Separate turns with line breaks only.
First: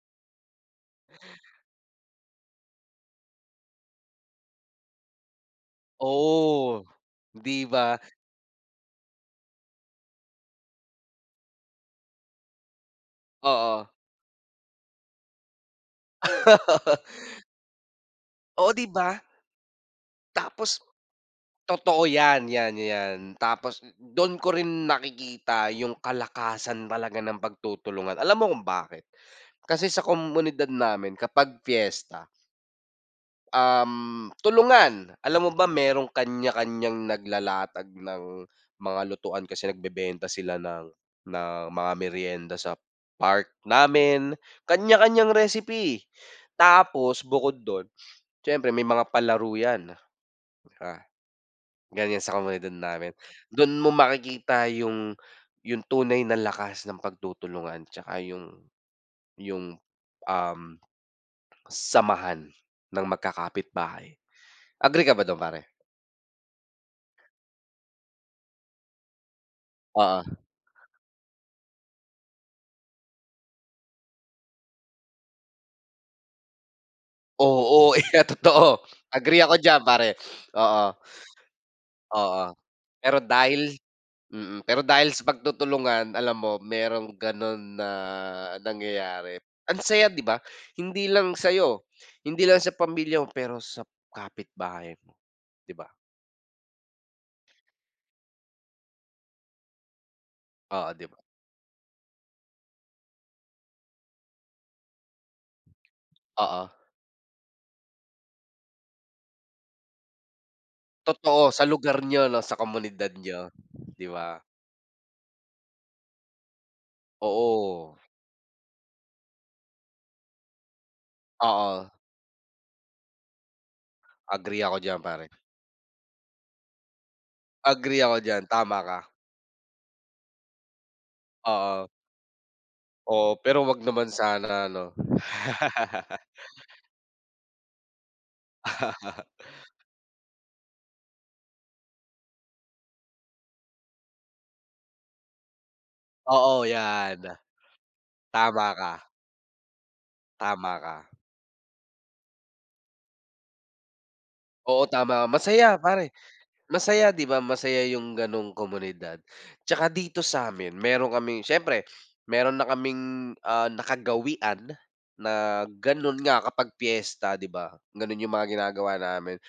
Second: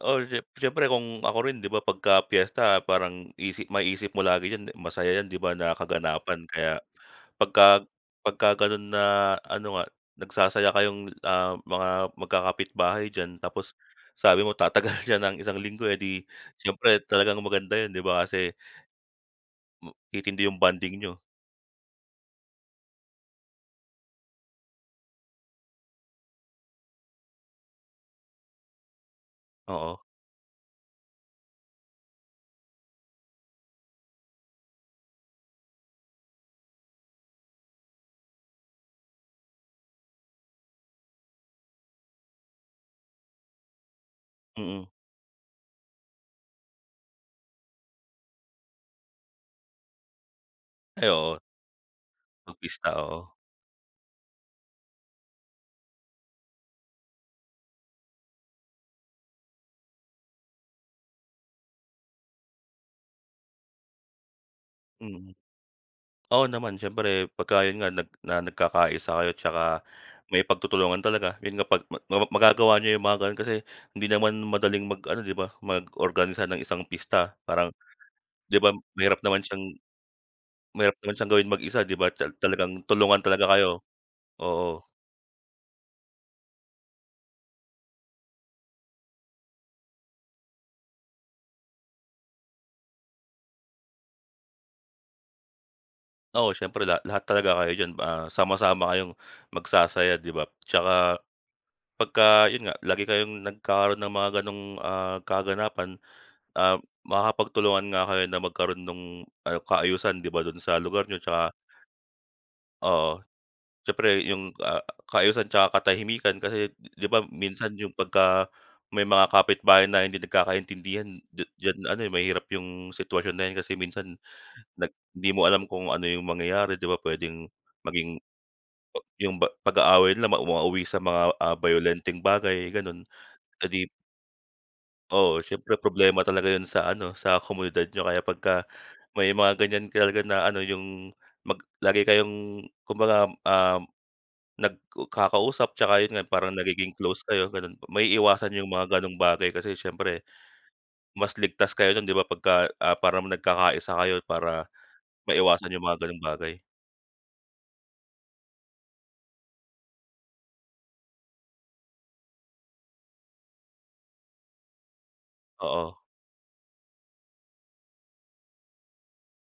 Ol jep siyempre, kung ako rin di ba? Pagka piyesta parang isip ma-isip mo lagi yan, masaya yan, di ba, na kaganapan. Kaya,
Oo. Di
pagka
ba?
pagka ganon na, ano nga nagsasaya kayong, ah, mga magkakapitbahay diyan. Tapos
Oo.
sabi mo tatagal siya ng isang linggo, eh, di syempre talagang maganda yun, di ba? Kasi
Oh, di ba?
hmm, titindi yung
Tapos
bonding niyo.
totoo yan, yan, yan, tapos dun ko rin nakikita yung kalakasan talaga ng pagtutulungan. Alam mo kung bakit? Kasi
Oo.
sa komunidad namin kapag fiesta um, tulungan. Alam mo ba merong kanya-kanyang naglalatag ng mga lutuan kasi nagbebenta sila ng ng mga merienda sa park namin.
Mm.
Kanya-kanyang recipe, tapos bukod dun siyempre may mga palaro yan. Tsaka
Ay, oo.
ganyan sa
Tu
komunidad
pista,
namin.
oo.
Dun mo makikita yung yung tunay na lakas ng pagtutulungan tsaka yung yung, um, samahan ng magkakapitbahay. Agree ka ba
Mm.
dun pare?
Oo, naman siyempre pagka yun nga nag na nagkakaisa kayo tsaka
Oo.
may pagtutulungan talaga. Yun nga pag ma mapap magagawa niyo yung mga ganon kasi hindi naman madaling mag ano, di ba? Mag-organisa ng isang pista. Parang,
Oo, iyan
di ba,
totoo.
mahirap
Agree
naman
ako
siyang
diyan pare, oo.
mahirap naman siyang gawin mag-isa, di ba? Tsa
Oo.
talagang
Pero
tulungan talaga
dahil
kayo.
mm, pero
Oo.
dahil sa pagtutulungan, alam mo merong ganon na nangyayari. Ang saya, di ba? Hindi lang sayo, hindi lang sa pamilya mo, pero sa kapitbahay mo. Di ba?
Oo, syempre lahat, lahat talaga kayo diyan, ah, sama-sama kayong magsasaya, di ba?
Oo, di
Tsaka,
ba?
pagka yun nga, lagi kayong nagkaroon ng mga ganong, ah, kaganapan,
Oo.
um, makakapagtulungan nga kayo na magkaroon nung ayu kaayusan, di ba, dun sa lugar niyo
Totoo
tsaka
sa lugar niyo, no? Sa komunidad
Oo.
niyo, di
Siyempre
ba?
yung, ah, kaayusan tsaka katahimikan, kasi di ba? Minsan yung
Oo.
pagka, may mga kapitbahay na hindi nagkakaintindihan, d
Oo.
diyan ano, eh, mahirap, yung sitwasyon na yan kasi minsan
Agree ako
nag
diyan pare.
di mo alam kung ano yung mangyayari, di ba? Pwedeng
Agree
maging
ako diyan, tama
p
ka.
yung ba pag-aaway nila mauwa mauwi sa mga, ah,
Oo.
bayolenteng bagay, ganon.
Oo, pero huwag
Edi p
naman sana, 'no?
Oo, siyempre problema talaga yan sa ano. Sa komunidad niyo kaya pagka may mga ganyan talaga na ano? Yung mag lagi kayong kumbagam, um, nagkakausap tsaka yun nga parang
Oo,
nagiging
yan.
close kayo ganun po. Maiiwasan
Tama
yung
ka.
mga ganong bagay. Kasi syempre,
Tama ka.
mas ligtas kayo nun, di ba? Pagka, ah, parang nagkakaisa kayo. Para
Oo, tama.
maiwasan
Masaya
yung mga
pare,
ganong bagay.
masaya di ba? Masaya yung ganong komunidad. Tsaka dito samin meron kaming siyempre meron na kaming, ah, nakagawian na
Oo.
ganon nga kapag piyesta, di ba? Ganun yung mga ginagawa namin.